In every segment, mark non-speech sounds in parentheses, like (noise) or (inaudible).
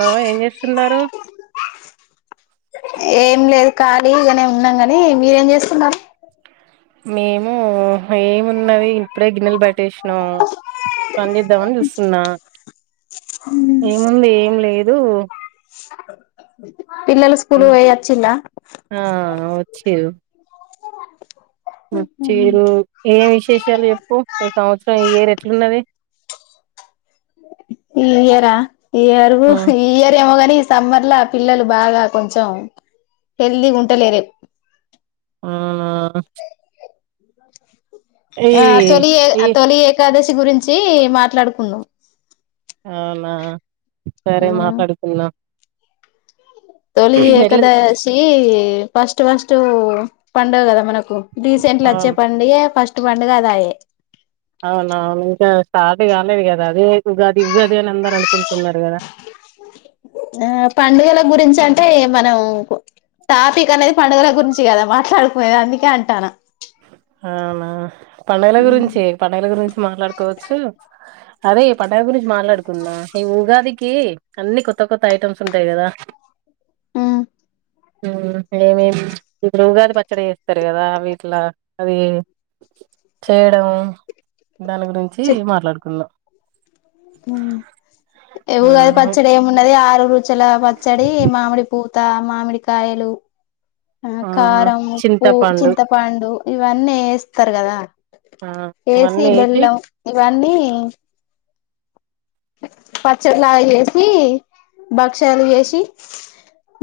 Hello ఏం చేస్తున్నారు ఏం లేదు కానీ ఉగానే ఉన్నాం గాని మీరేం చేస్తున్నారు మేము ఏమున్నది ఇప్పుడే గిన్నెలు పెట్టేసినాం పని చేేద్దామని చూస్తున్నా ఏముంది ఏం లేదు పిల్లలు స్కూలు పోయి వచ్చిండ్లా చె చ్చీరు ఏం విశేషాలు చెప్పు ఈ సంవత్సరం ఏ రెట్లున్నది ఇ ఎరా ఈరు ఉమ్ ఏ ఇయర్ అనీ సమ్మర్ పిల్లలు బాగా కొంచెం హెల్తీగా ఉండలేరే అవునా ఈ ఆ తోలి ఈ తొలి ఏకాదశి ట్రిప్ గురించి మాట్లాడుకున్నాం అవునా సరే మాట్లాడుతున్నా తొలి ఏకాదశి ఫస్ట్ ఫస్ట్ పండుగ కదా మనకు రీసెంట్లు అవును చేప్పండి ఫస్ట్ ఫస్ట్ పండుగ ఆదాయే అవునావును ఇంకా సాది కాలేదు కదా అది ఉగాది ఉగాది అని అందరూ అనుకుంటున్నారు కదా ఆ పండుగల గురించి అంటే మనం టాపిక్ అనేది పండుగల గురించి కదా మాట్లాడుకునేది అందుకే అంటాన్న అవునా ఉమ్ పండుగులగురించి పండుగుల గురించి మాట్లాడుకోవచ్చు అదే ఈ పండుగ గురించి మాట్లాడుకుంద ఈ ఉగాదికి అన్ని కొత్త కొత్త ఐటమ్స్ ఉంటాయి కదా హు ఏమేమీ ఇప్పుడు ఉగాది పచ్చడి చేస్తారు కదా వీట్లా అవి చేయడం దాని గురించి మాట్లాడుకుందాం ఉగాది ఉమ్, పచ్చడి ఏమున్నది ఆరు రు (unintelligible) పచ్చడి మామిడి పూత మామిడి కాయలు ఆ కారం, ఉప్పు, చింతపండు చింతపండు ఇవన్నీ ఏస్తారు కదా ఆ ఏసి అవన్నీ వేసి బెల్లం రన్నీ పచ్చడిలా వేసి భక్షాలు జేసి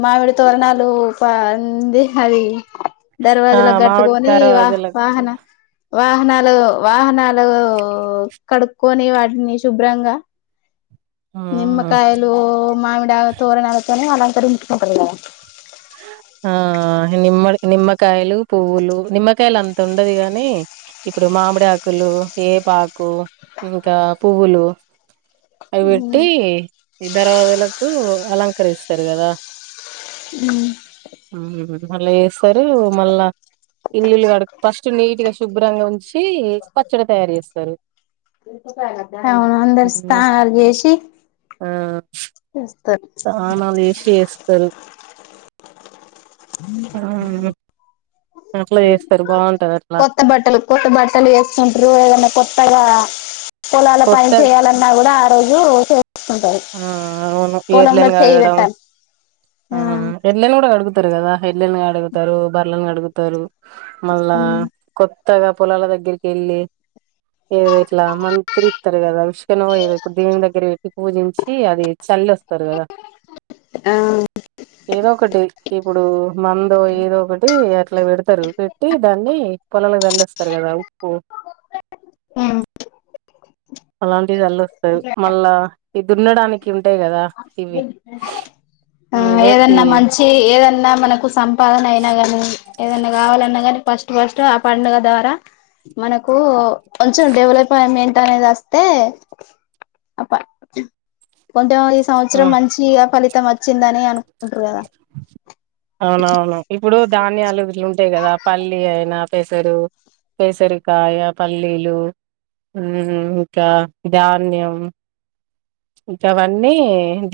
మామిడి తోరణాలు పంది అది ఆ దర్వాజులో మామిడి కట్టుకొని కారం వా అజలకు వాహన వాహనాలు వాహనాలూ కడుక్కొని వాటిని శుభ్రంగా ఆ నిమ్మకాయలూ మామిడా తోరణాలతోనే అలా (unintelligible) నిమ్మ నిమ్మకాయలు పువ్వులు నిమ్మకాయలు అంత ఉండదు గాని ఇప్పుడు మామిడి ఆకులు వేపాకు ఇంకా పువ్వులు అవి పెట్టి (unintelligible) అలంకరిస్త (unintelligible) గాదా హు మళ్ళీ స్తారు మళ్ళా ఇల్లులు కడు ఫస్ట్ నీట్ గా శుభ్రంగా ఉంచి పచ్చడి తయారు చేస్తారు అవును అందరు హ్మ్. స్నానాలు చేసి వస్తారు దానాలేసి జేస్తరు అ అట్లా చేస్తారు బావుంటదట్లా. కొత్త బట్టలు కొత్త బట్టలు వేస్తుంటరుఏదన్నా కొత్త (inaudible) పొలాల పని చేయాలన్న కూడ ఆ రోజు చేసుకుంటారు హ అవును పొలంలో ఎడ్లన్ చేయి కడగడం పెట్టాలి ఎడ్లన్ కూడా కడుగు త్తర్ కదా హడ్ళలను కడుగుతారు బర్రలను కడుగుతారు మళ్ళా ఆ కొత్ త్తగా పొలాల దగ్గరికి వెళ్ళి ఏదో ఇట్లా మంత్రి ఇస్తారు కదా విష్కనేయ ఇప్పుడు దేవుని దగ్గర పెట్టి పూజించ ఛీ అది చల్లోస్తరు కదా ఆ ఏదో ఒకటి ఇప్పుడు మంద ఏదో ఒకటి అట్ల పెడతారు పెట్టి దాన్ని కొలాల గల్సె స్తారు కదా ఉప్పు మ్ పలాల్ ఇది అల్లోస్తది మళ్ళా ఇ దున్నడానికి ఉంటాయి కదా ఇవి అ అవే ఈ ఏదన్నా మంచి ఏదన్న మనకు సం పాలన అయినా గానీ ఏదన్న గావాలన్నా కానీ ఫస్ట్ ఫస్ట్ ఆ పడుగ ద్వారా మనకూ కొంచెం డె వాలపైమెంట్ అనేది వస్తే కొంత ఆ సంవత్సరం మంచిగా ఇగ ఫలిత తం వచ్చిందని అను అవునవును ఇప్పుడు ధాన్యాలు ఇవి ఉంటయి కదా పల్లి అయిన పెసరు పెసరికాయ పల్లీలు మ్ ఇంక ధాన్యం ఇంకవన్నీ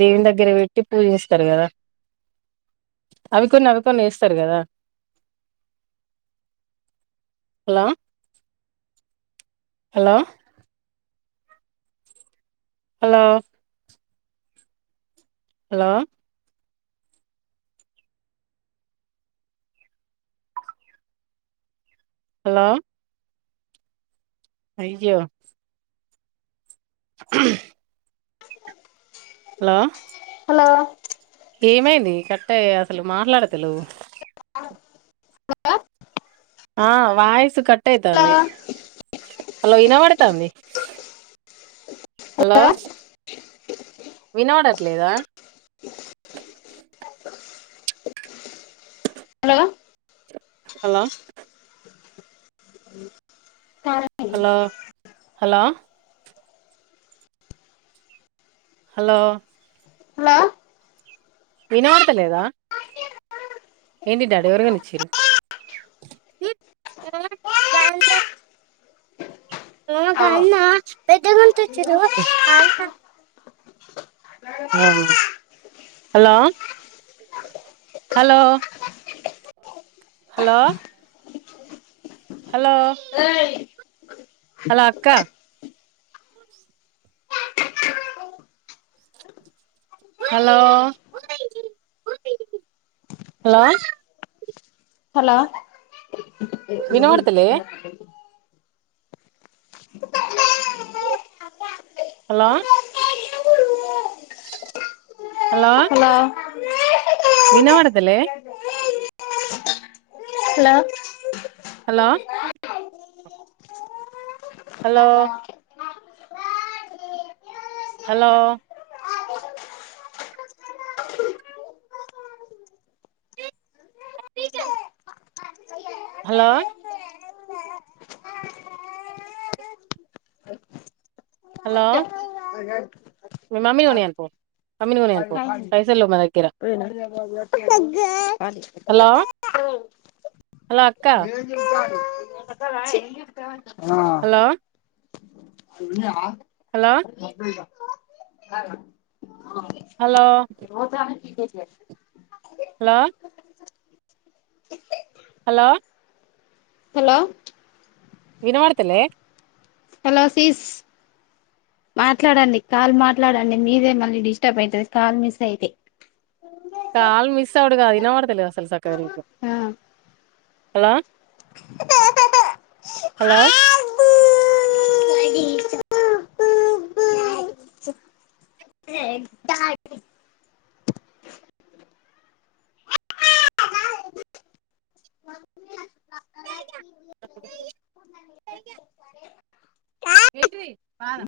దేవుని దగ్గర పెట్టి పూజ చేస్తారు కదా అవి కొన్ని అవి కొన్ని వేస్తారు కదా హలో హలొ హలో హలో హలోయ్ అయ్యో ఉహు హలో లో ఏమైంది కట్టే అసలు మాట్లాడతలెవ్ ఆ వాయసు కట్ హలో ట్టయితాంది హలో ఇనవాడుతాంది హలో వినవడట్లేదా hello hello hello hello hello వినవడత లేదా ఏంటి డాడీ ఎవరుకొనిచ్చిరు hello hello hello hello hello అక్క హలో హలో హలో హలో వినబడతలే హలో హలో వినబడతలే hello hello hello hello (unintelligible) hello hello మీ మమ్ిన ఉని అనుపోవ మమ్ని ఉని అను పోవ కైసల్లో మదక్కరా అగ హలో అక్క (unintelligible) ఛీ ఆ hello yeah hello hello hello hello hello వినవడతలే హలో సీస్ మాట్లాడండి కాల్ మాట్లాడండి మీదే మళ్ళీ డిస్టర్బ్ అయితది కాల్ మిస్ అయితే కాల్ మిస్ అవుడుగా ఇనవాడతా లే అసలు సక్కగా నీకూ ఆ హలో హలో ఏంటి పాల